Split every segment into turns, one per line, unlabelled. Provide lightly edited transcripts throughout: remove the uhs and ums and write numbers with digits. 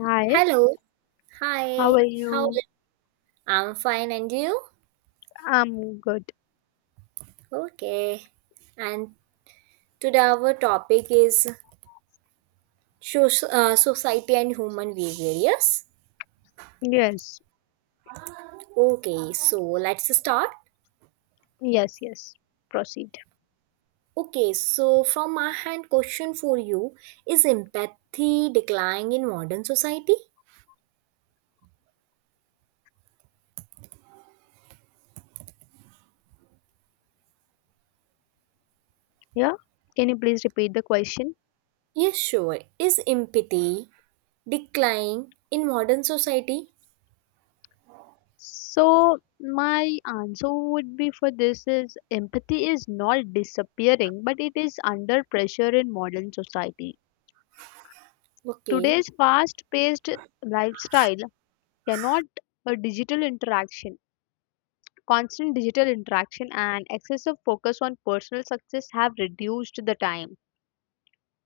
Hi,
Hello.
how
Hi.
are
How are
you?
you? I'm fine and you?
I'm good.
Okay. And today our topic is society and human behavior. Yes?
Yes,
Okay. So let's start.
yes, yes. Proceed.
Okay. So from my hand question for you is empathy declining in modern society?
Yeah. Can you please repeat the question?
Yes, sure. Is empathy declining in modern society?
So, my answer would be for this is empathy is not disappearing, but it is under pressure in modern society.
Okay.
Today's fast paced lifestyle cannot a digital interaction, constant digital interaction, and excessive focus on personal success have reduced the time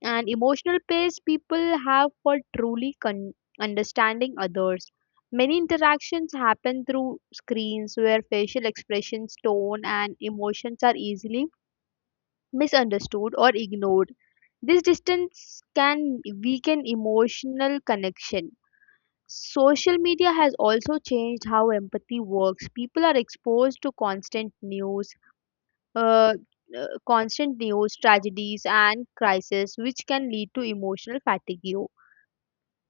and emotional pace people have for understanding others. Many interactions happen through screens where facial expressions, tone, and emotions are easily misunderstood or ignored. This distance can weaken emotional connection. Social media has also changed how empathy works. People are exposed to uh, uh, constant news, tragedies, and crises, which can lead to emotional fatigue.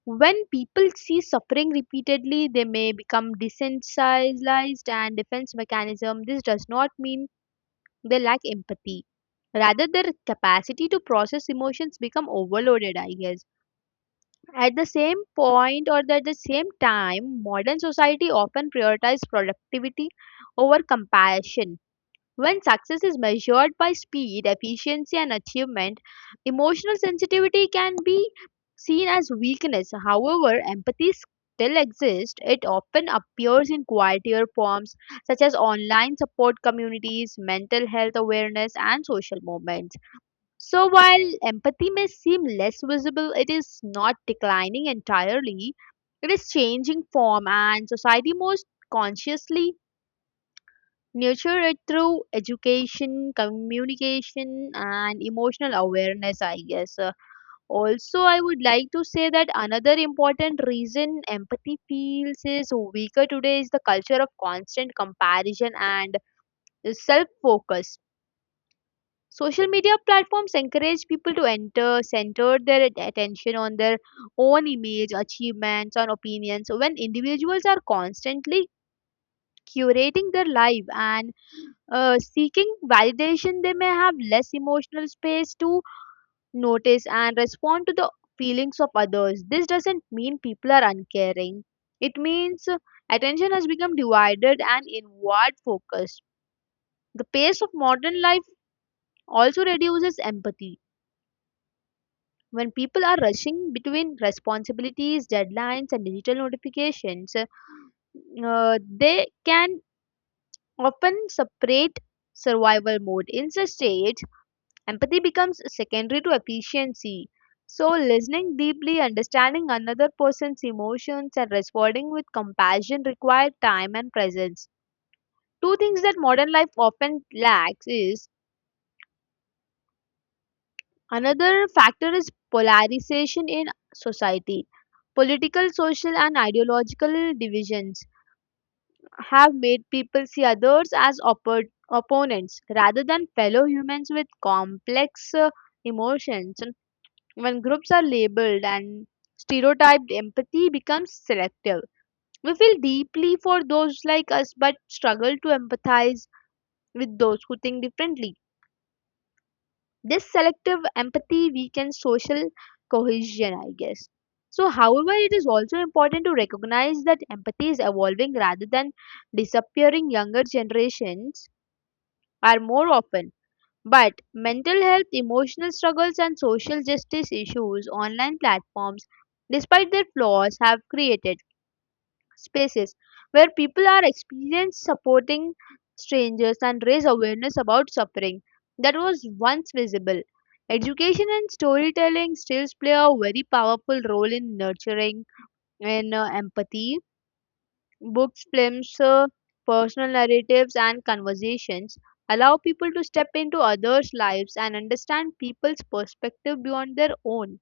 When people see suffering repeatedly, they may become desensitized and defense mechanism. This does not mean they lack empathy. Rather, their capacity to process emotions become overloaded, I guess. At the same point or at the same time, modern society often prioritizes productivity over compassion when success is measured by speed, efficiency, and achievement, emotional sensitivity can be seen as weakness. However, empathy still exists. It often appears in quieter forms such as online support communities, mental health awareness, and social movements. So, while empathy may seem less visible, it is not declining entirely. It is changing form, and society most consciously Nurture it through education, communication, and emotional awareness, I guess. Also, I would like to say that another important reason empathy feels is weaker today is the culture of constant comparison and self focus. Social media platforms encourage people to center their attention on their own image, achievements, and opinions. So, when individuals are constantly curating their life and seeking validation, they may have less emotional space to notice and respond to the feelings of others. This doesn't mean people are uncaring. It means attention has become divided and inward focused. The pace of modern life also reduces empathy. When people are rushing between responsibilities, deadlines, and digital notifications, they can often separate survival mode. In such state, empathy becomes secondary to efficiency. So, listening deeply, understanding another person's emotions, and responding with compassion require time and presence. Two things that modern life often lacks is another factor is polarization in society. Political, social, and ideological divisions have made people see others as opponents rather than fellow humans with complex emotions. When groups are labeled and stereotyped, empathy becomes selective. We feel deeply for those like us but struggle to empathize with those who think differently. This selective empathy weakens social cohesion, I guess. So, however, it is also important to recognize that empathy is evolving rather than disappearing. Younger generations are more often but mental health, emotional struggles, and social justice issues, online platforms, despite their flaws, have created spaces where people are experienced supporting strangers and raise awareness about suffering that was once visible. Education and storytelling still play a very powerful role in nurturing and empathy books, films, personal narratives, and conversations allow people to step into others' lives and understand people's perspective beyond their own.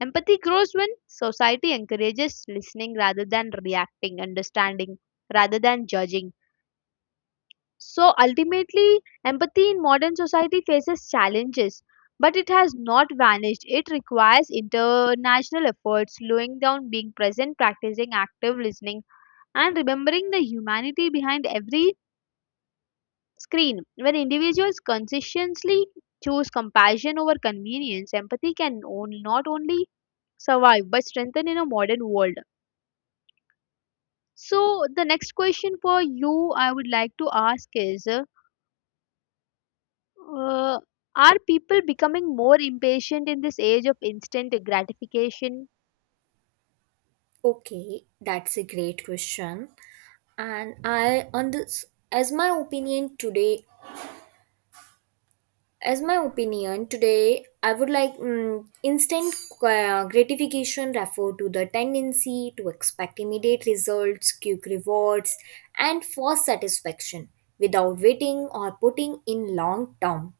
Empathy grows when society encourages listening rather than reacting, understanding rather than judging. So ultimately, empathy in modern society faces challenges, but it has not vanished. It requires international efforts, slowing down, being present, practicing active listening and remembering the humanity behind every screen. When individuals consistently choose compassion over convenience, empathy can not only survive but strengthen in a modern world. So, the next question for you I would like to ask is uh, are people becoming more impatient in this age of instant gratification?
Okay. That's a great question. And I on this, as my opinion today, as my opinion today, I would like instant gratification refer to the tendency to expect immediate results, quick rewards, and fast satisfaction without waiting or putting in long term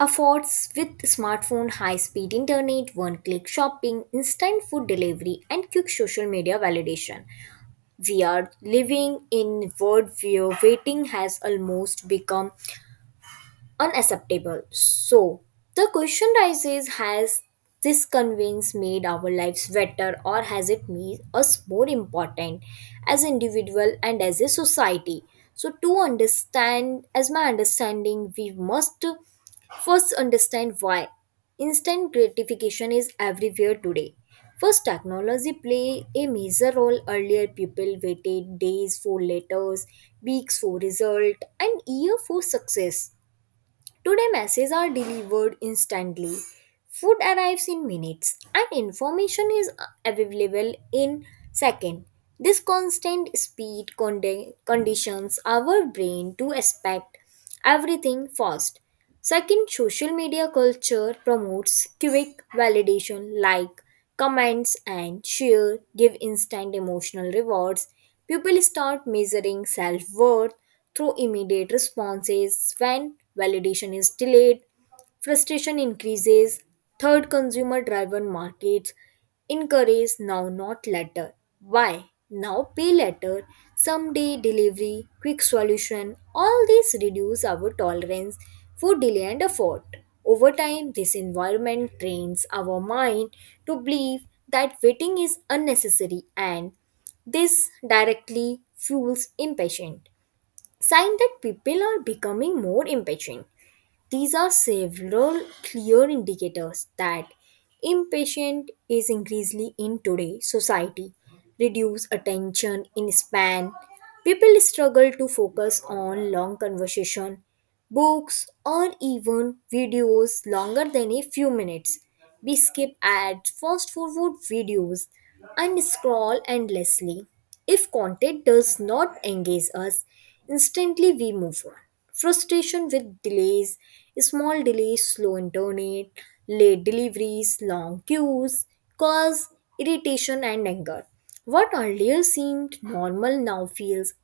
efforts. With smartphone, high speed internet, one click shopping, instant food delivery, and quick social media validation, we are living in world where waiting has almost become unacceptable. So the question rises, has this convenience made our lives better or has it made us more important as individual and as a society? So to understand, as my understanding, we must first understand why instant gratification is everywhere today. First, technology play a major role. Earlier people waited days for letters, weeks for result, and year for success. Today, messages are delivered instantly, food arrives in minutes, and information is available in seconds. This constant speed conditions our brain to expect everything fast. Second, social media culture promotes quick validation like comments and share give instant emotional rewards. People start measuring self worth through immediate responses. When validation is delayed, frustration increases. Third, consumer driven markets encourage now not later. Why now, pay later, someday delivery, quick solution, all these reduce our tolerance for delay and effort. Over time, this environment trains our mind to believe that waiting is unnecessary, and this directly fuels impatience. Sign that people are becoming more impatient. These are several clear indicators that impatient is increasingly in today's society. Reduced attention in span. People struggle to focus on long conversation, books, or even videos longer than a few minutes. We skip ads, fast forward videos, and scroll endlessly. If content does not engage us instantly, we move on. Frustration with delays, small delays, slow internet, late deliveries, long queues cause irritation and anger. What earlier seemed normal now feels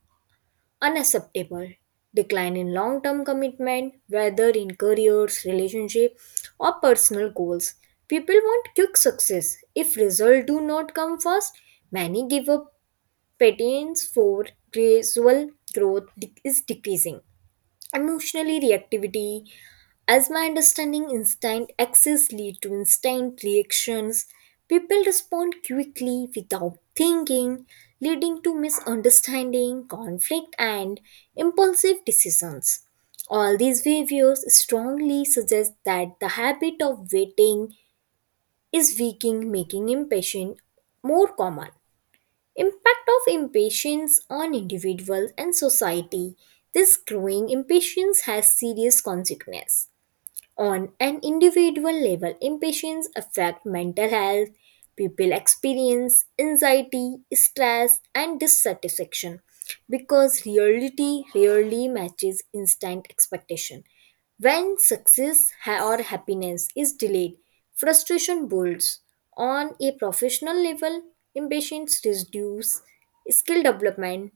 unacceptable. Decline in long term commitment, whether in careers, relationship, or personal goals. People want quick success. If results do not come fast, many give up patterns for gradual growth is decreasing. Emotionally reactivity, as my understanding, instant access lead to instant reactions. People respond quickly without thinking, leading to misunderstanding, conflict, and impulsive decisions. All these behaviors strongly suggest that the habit of waiting is weakening, making impatience more common. Impact of impatience on individuals and society. This growing impatience has serious consequences. On an individual level, impatience affects mental health. People experience anxiety, stress, and dissatisfaction because reality rarely matches instant expectation. When success or happiness is delayed, frustration builds. On a professional level, impatience reduces skill development.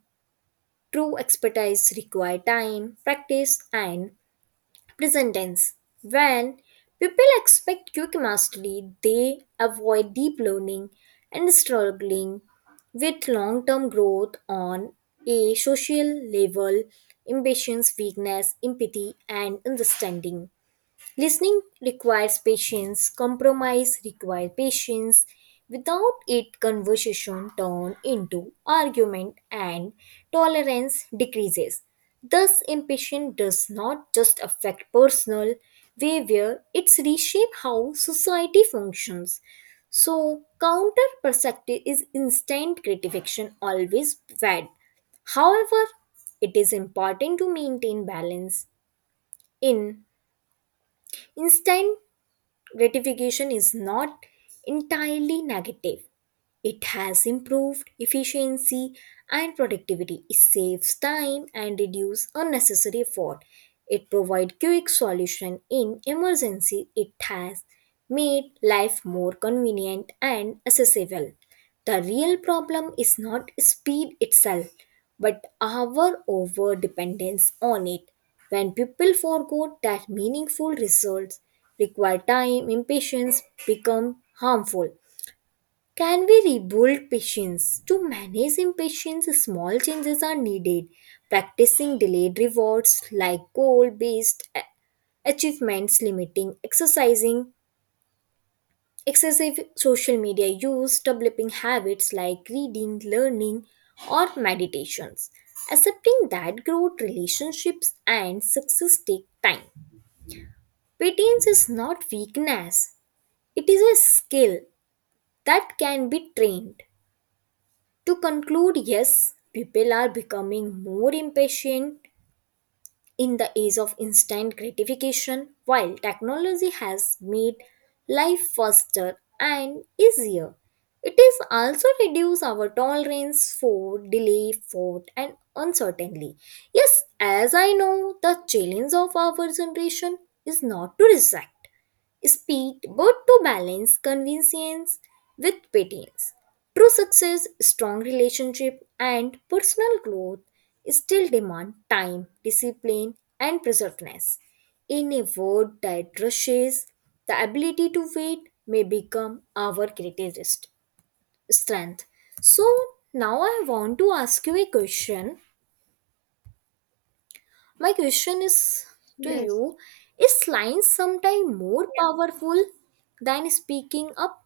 True expertise requires time, practice, and present tense. When people expect quick mastery, they avoid deep learning and struggling with long term growth. On a social level, impatience, weakness, empathy, and understanding. Listening requires patience, compromise requires patience. Without it, conversation turns into argument and tolerance decreases. Thus, impatience does not just affect personal behavior, it's reshape how society functions. So, counter perspective is instant gratification always bad. However, it is important to maintain balance in instant gratification is not entirely negative. It has improved efficiency and productivity. It saves time and reduces unnecessary effort. It provides quick solution in emergency. It has made life more convenient and accessible. The real problem is not speed itself, but our over dependence on it. When people forget that meaningful results require time, impatience become harmful. Can we rebuild patience? To manage impatience, small changes are needed. Practicing delayed rewards like goal based achievements, limiting exercising excessive social media use, developing habits like reading, learning, or meditations. Accepting that growth, relationships, and success take time. Patience is not weakness, it is a skill that can be trained. To conclude, yes, people are becoming more impatient in the age of instant gratification. While technology has made life faster and easier, it is also reduced our tolerance for delay, fraud, and uncertainty. Yes, as I know, the challenge of our generation is not to reject speed but to balance convenience with patience. True success, strong relationship, and personal growth still demand time, discipline, and preservedness. In a world that rushes, the ability to wait may become our greatest strength. So, now I want to ask you a question. My question is to
Yes. Yes.
you, is lines sometimes more powerful than speaking up?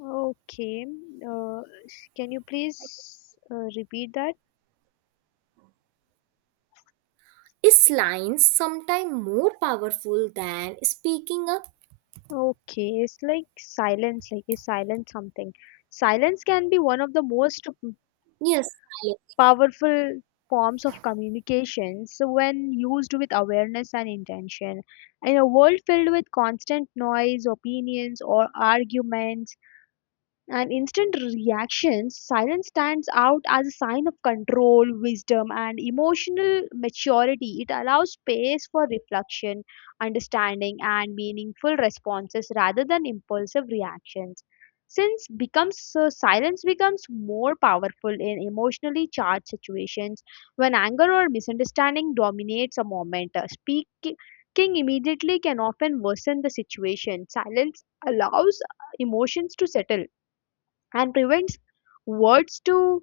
Okay. Uh, can you please repeat that?
Is lines sometimes more powerful than speaking up?
Okay, it's like silence, like is silence something. Silence can be one of the most
Yes, I.
powerful forms of communication so when used with awareness and intention. In a world filled with constant noise, opinions, or arguments, an instant reaction, silence stands out as a sign of control, wisdom, and emotional maturity. It allows space for reflection, understanding, and meaningful responses rather than impulsive reactions. Since becomes silence becomes more powerful in emotionally charged situations when anger or misunderstanding dominates a moment. Speaking immediately can often worsen the situation. Silence allows emotions to settle and prevents words to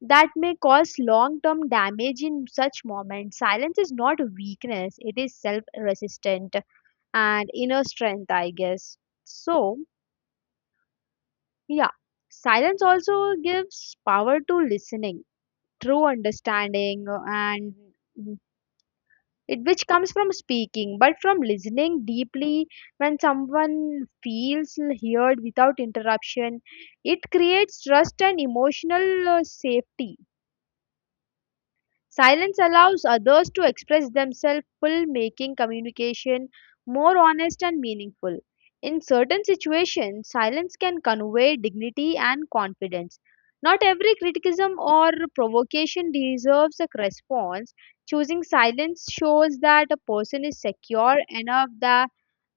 that may cause long term damage. In such moments silence is not weakness, it is self resistant and inner strength, I guess. So, yeah, silence also gives power to listening, true understanding and mm, it which comes from speaking but from listening deeply. When someone feels heard without interruption, it creates trust and emotional safety. Silence allows others to express themselves full, making communication more honest and meaningful. In certain situations, silence can convey dignity and confidence. Not every criticism or provocation deserves a response. Choosing silence shows that a person is secure enough that,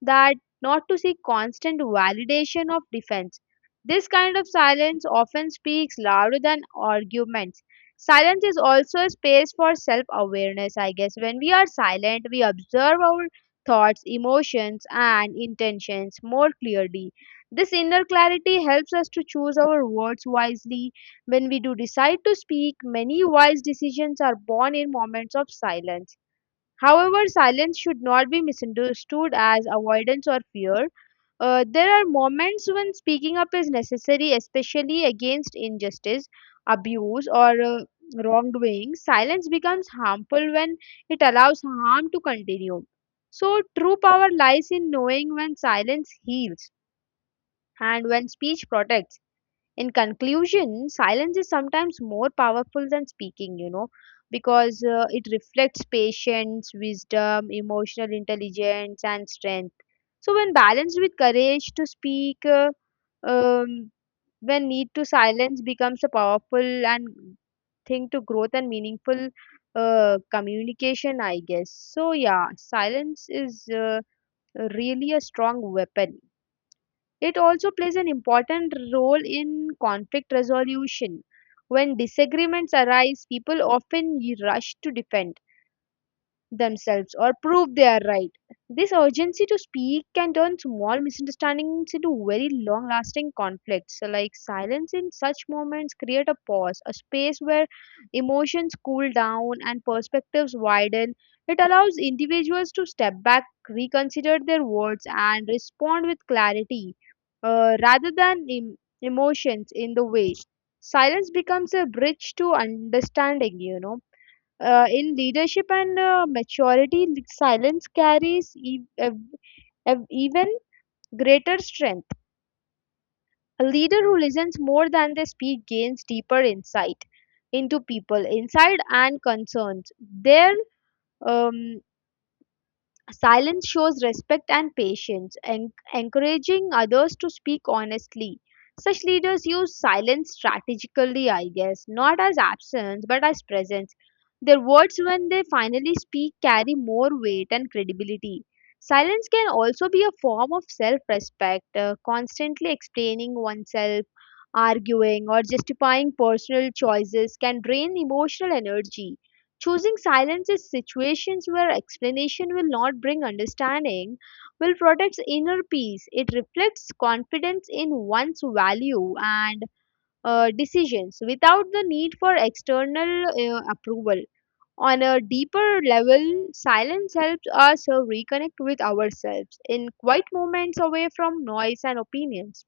that not to seek constant validation of defense. This kind of silence often speaks louder than arguments. Silence is also a space for self awareness, I guess. When we are silent, we observe our thoughts, emotions, and intentions more clearly. This inner clarity helps us to choose our words wisely. When we do decide to speak, many wise decisions are born in moments of silence. However, silence should not be misunderstood as avoidance or fear. There are moments when speaking up is necessary, especially against injustice, abuse, or wrongdoing. Silence becomes harmful when it allows harm to continue. So, true power lies in knowing when silence heals and when speech protects. In conclusion, silence is sometimes more powerful than speaking. Because it reflects patience, wisdom, emotional intelligence, and strength. So when balanced with courage to speak, um, when need to silence becomes a powerful and thing to growth and meaningful communication, I guess. So yeah, silence is really a strong weapon. It also plays an important role in conflict resolution. When disagreements arise, people often rush to defend themselves or prove they are right. This urgency to speak can turn small misunderstandings into very long lasting conflicts. So, like silence in such moments create a pause, a space where emotions cool down and perspectives widen. It allows individuals to step back, reconsider their words, and respond with clarity rather than emotions in the way. Silence becomes a bridge to understanding, you know. In leadership and maturity, silence carries even greater strength. A leader who listens more than they speak gains deeper insight into people, insight and concerns. Their um, silence shows respect and patience, encouraging others to speak honestly. Such leaders use silence strategically, I guess, not as absence but as presence. Their words, when they finally speak, carry more weight and credibility. Silence can also be a form of self respect, constantly explaining oneself. Arguing or justifying personal choices can drain emotional energy. Choosing silence is situations where explanation will not bring understanding, will protect inner peace. It reflects confidence in one's value and decisions without the need for external approval. On a deeper level, silence helps us reconnect with ourselves in quiet moments away from noise and opinions.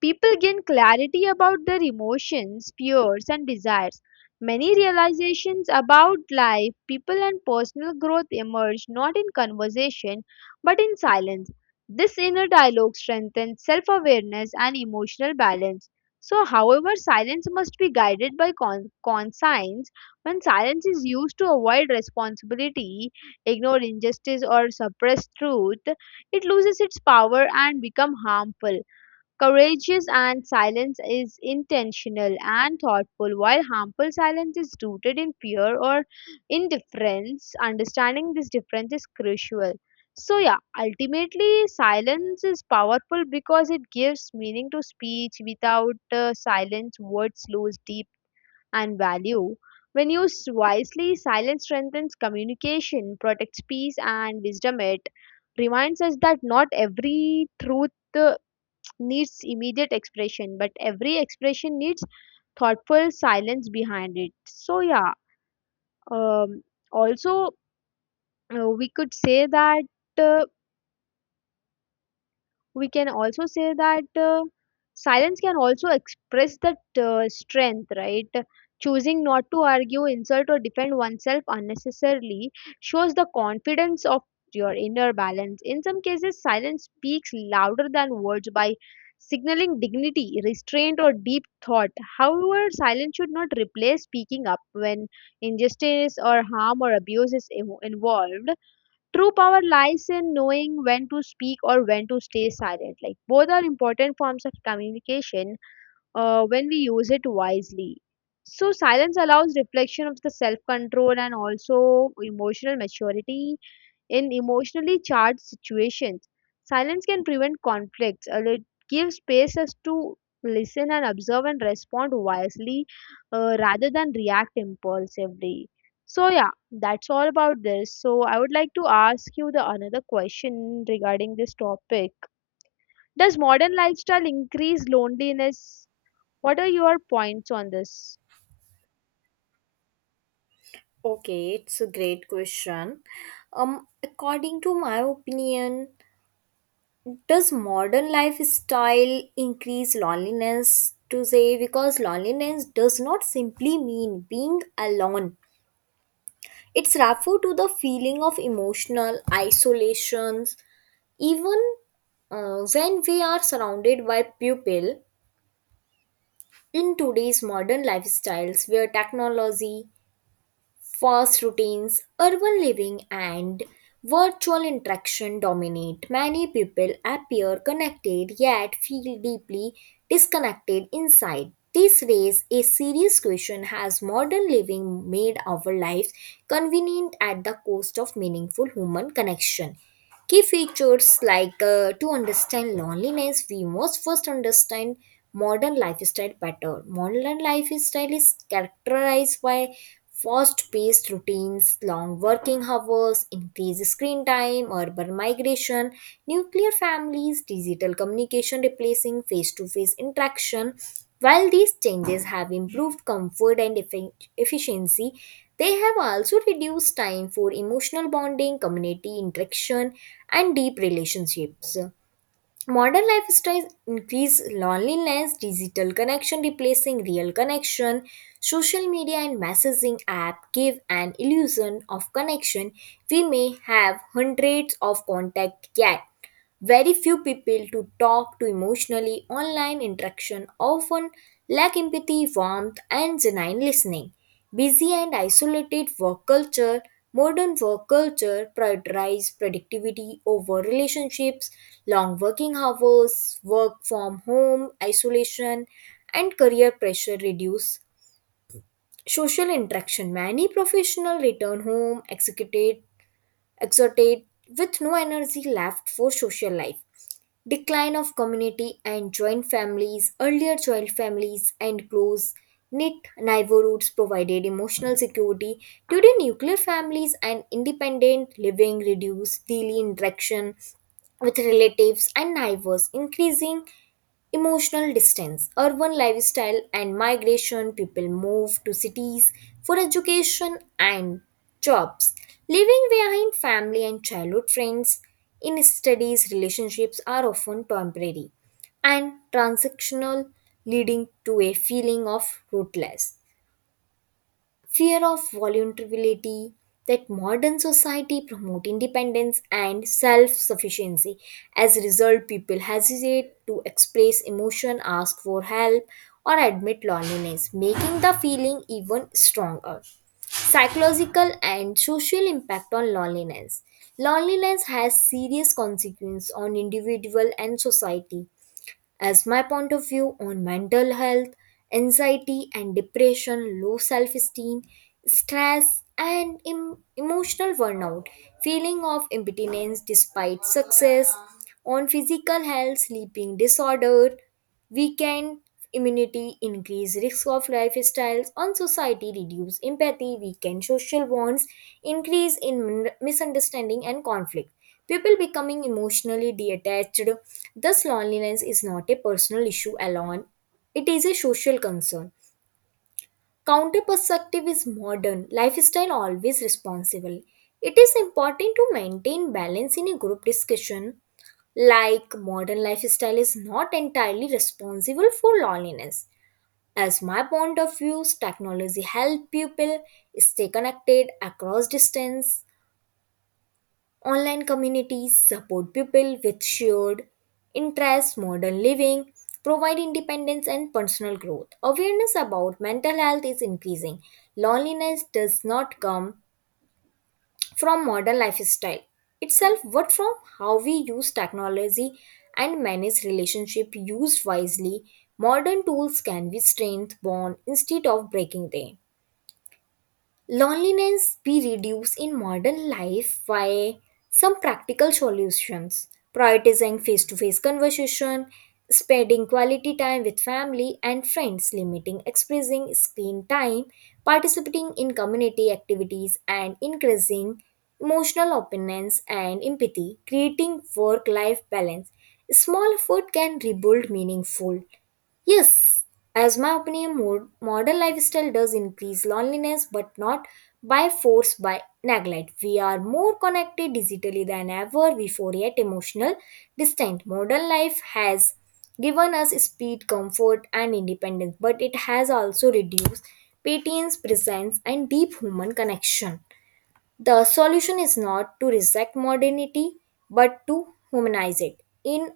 People gain clarity about their emotions, fears, and desires. Many realizations about life, people, and personal growth emerge not in conversation but in silence. This inner dialogue strengthens self awareness and emotional balance. So, however, silence must be guided by conscience. When silence is used to avoid responsibility, ignore injustice, or suppress truth, it loses its power and becomes harmful. Courageous and silence is intentional and thoughtful, while harmful silence is rooted in fear or indifference. Understanding this difference is crucial. So, yeah, ultimately, silence is powerful because it gives meaning to speech. Without silence, words lose deep and value. When used wisely, silence strengthens communication, protects peace, and wisdom. It reminds us that not every truth uh, needs immediate expression, but every expression needs thoughtful silence behind it. So, yeah, um, also, we could say that. Uh, we can also say that silence can also express that strength, right? Choosing not to argue insult or defend oneself unnecessarily shows the confidence of your inner balance. In some cases silence speaks louder than words by signaling dignity, restraint, or deep thought. However silence should not replace speaking up when injustice or harm or abuse is involved. True power lies in knowing when to speak or when to stay silent. Like both are important forms of communication when we use it wisely. So silence allows reflection of the self control and also emotional maturity. In emotionally charged situations, silence can prevent conflicts. It gives space us to listen and observe and respond wisely rather than react impulsively. So yeah, that's all about this. So I would like to ask you the another question regarding this topic. Does modern lifestyle increase loneliness? What are your points on this?
Okay, it's a great question. According to my opinion, does modern lifestyle increase loneliness to say? Because loneliness does not simply mean being alone. It's referred to the feeling of emotional isolations, even when we are surrounded by people. In today's modern lifestyles, where technology, fast routines, urban living, and virtual interaction dominate, many people appear connected yet feel deeply disconnected inside. This raises a serious question. Has modern living made our lives convenient at the cost of meaningful human connection? Key features like, to understand loneliness, we must first understand modern lifestyle better. Modern lifestyle is characterized by fast-paced routines, long working hours, increased screen time, urban migration, nuclear families, digital communication replacing face-to-face interaction. While these changes have improved comfort and efficiency, they have also reduced time for emotional bonding, community interaction, and deep relationships. Modern lifestyles increase loneliness, digital connection replacing real connection, social media and messaging app give an illusion of connection. We may have hundreds of contacts, yet very few people to talk to emotionally. Online interaction often lack empathy, warmth and genuine listening. Busy and isolated work culture. Modern work culture prioritizes productivity over relationships. Long working hours, work from home, isolation, and career pressure reduce social interaction. Many professionals return home executed, exhorted with no energy left for social life. Decline of community and joint families, earlier joint families, and close knit neighborhoods provided emotional security. Today, nuclear families and independent living reduce daily interaction with relatives and neighbors, increasing emotional distance, urban lifestyle, and migration. People move to cities for education and jobs, leaving behind family and childhood friends. In studies, relationships are often temporary and transactional, leading to a feeling of rootless, fear of vulnerability, that modern society promote independence and self-sufficiency. As a result, people hesitate to express emotion, ask for help, or admit loneliness, making the feeling even stronger. Psychological and social impact on loneliness. Loneliness has serious consequences on individual and society. As my point of view, on mental health, anxiety and depression, low self esteem, stress, and emotional burnout, feeling of impotence despite success. On physical health, sleeping disorder, weakened immunity, increase risk of lifestyles. On society, reduce empathy, weaken social bonds, increase in misunderstanding and conflict, people becoming emotionally detached. Thus, loneliness is not a personal issue alone, it is a social concern. Counter perspective is modern, lifestyle always responsible. It is important to maintain balance in a group discussion. Like modern lifestyle is not entirely responsible for loneliness. As my point of view, technology help people stay connected across distance. Online communities support people with shared interests, modern living, provide independence and personal growth. Awareness about mental health is increasing. Loneliness does not come from modern lifestyle itself, but from how we use technology and manage relationship used wisely. Modern tools can be strength bond instead of breaking them. Loneliness be reduced in modern life by some practical solutions, prioritizing face to face conversation, spending quality time with family and friends, limiting expressing screen time, participating in community activities, and increasing emotional openness and empathy, creating work life balance. Small effort can rebuild meaningful. Yes, as my opinion, modern lifestyle does increase loneliness, but not by force, by neglect. We are more connected digitally than ever before, yet emotional distant. Modern life has given us speed, comfort, and independence, but it has also reduced patience, presence, and deep human connection. The solution is not to reject modernity but to humanize it. In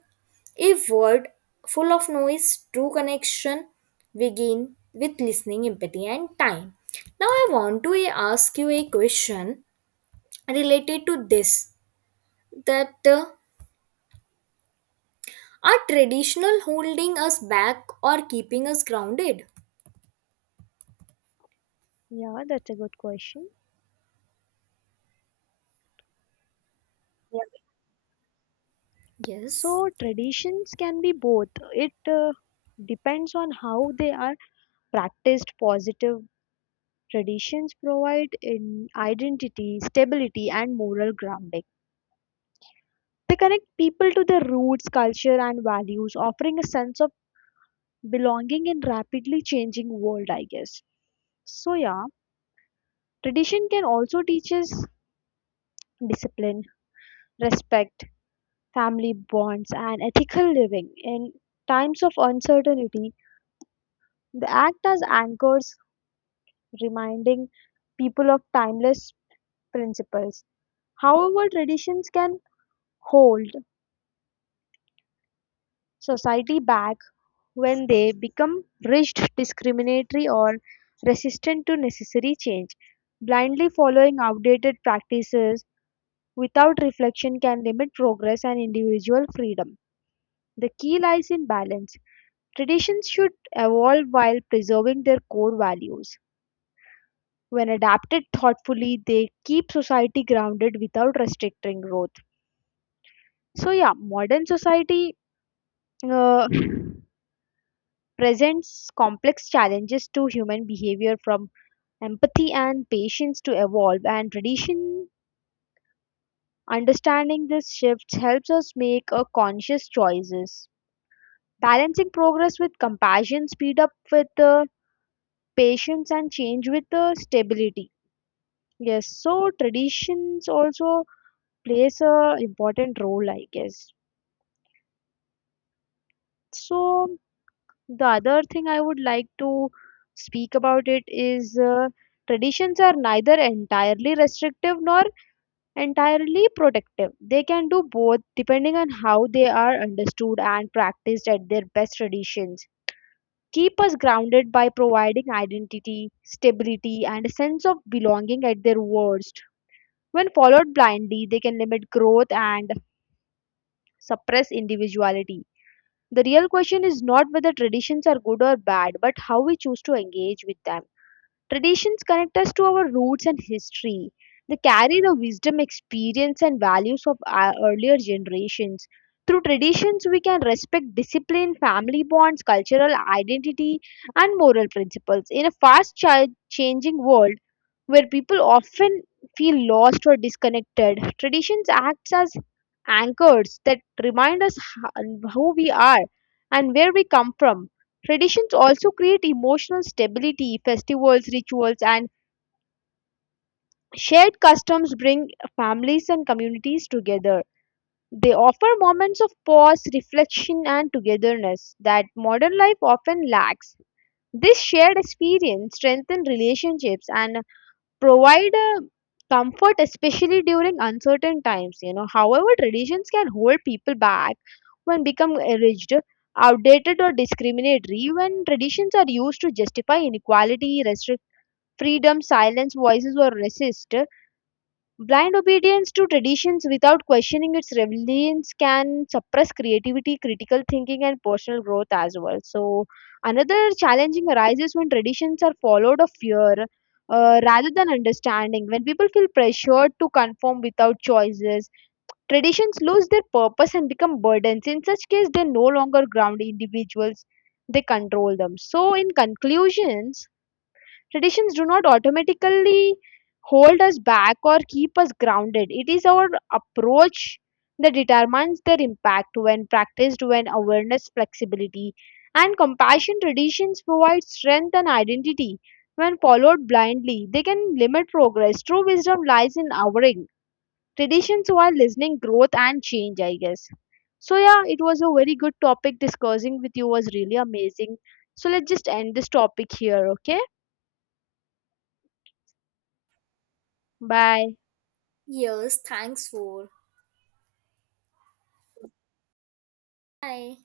a world full of noise, true connection begin with listening, empathy, and time. Now, I want to ask you a question related to this, that are traditional holding us back or keeping us grounded?
Yeah, that's a good question.
Yeah. Yes.
So traditions can be both. It depends on how they are practiced. Positive traditions provide in identity, stability, and moral grounding. They connect people to their roots, culture, and values, offering a sense of belonging in rapidly changing world, I guess. So yeah, tradition can also teach us discipline, respect, family bonds, and ethical living in times of uncertainty. They act as anchors reminding people of timeless principles. However, traditions can hold society back when they become rigid, discriminatory, or resistant to necessary change. Blindly following outdated practices without reflection can limit progress and individual freedom. The key lies in balance. Traditions should evolve while preserving their core values. When adapted thoughtfully, they keep society grounded without restricting growth. So yeah, modern society uh, presents complex challenges to human behavior, from empathy and patience to evolve and tradition. Understanding this shifts helps us make a conscious choices, balancing progress with compassion, speed up with patience, and change with stability. Yes, so traditions also plays a important role, I guess. So the other thing I would like to speak about it is traditions are neither entirely restrictive nor entirely protective. They can do both depending on how they are understood and practiced at their best. Traditions keep us grounded by providing identity, stability, and a sense of belonging at their worst. When followed blindly, they can limit growth and suppress individuality. The real question is not whether traditions are good or bad, but how we choose to engage with them. Traditions connect us to our roots and history. They carry the wisdom, experience, and values of our earlier generations. Through traditions, we can respect discipline, family bonds, cultural identity, and moral principles. In a fast changing world, where people often feel lost or disconnected, traditions acts as anchors that remind us who we are and where we come from. Traditions also create emotional stability. Festivals, rituals, and shared customs bring families and communities together. They offer moments of pause, reflection, and togetherness that modern life often lacks. This shared experience strengthens relationships and provide a comfort, especially during uncertain times. However, traditions can hold people back when become rigid, outdated, or discriminatory. When traditions are used to justify inequality, restrict freedom, silence voices, or resist, blind obedience to traditions without questioning its relevance can suppress creativity, critical thinking, and personal growth as well. So, another challenging arises when traditions are followed of fear rather than understanding. When people feel pressured to conform without choices, traditions lose their purpose and become burdens. In such case, they no longer ground individuals, they control them. So, in conclusions, traditions do not automatically hold us back or keep us grounded. It is our approach that determines their impact. When practiced when awareness, flexibility, and compassion, traditions provide strength and identity. When followed blindly, they can limit progress. True wisdom lies in honoring traditions while listening growth and change, I guess. So yeah, it was a very good topic discussing with you, was really amazing. So let's just end this topic here, okay? Bye.
Yes, thanks for. Bye.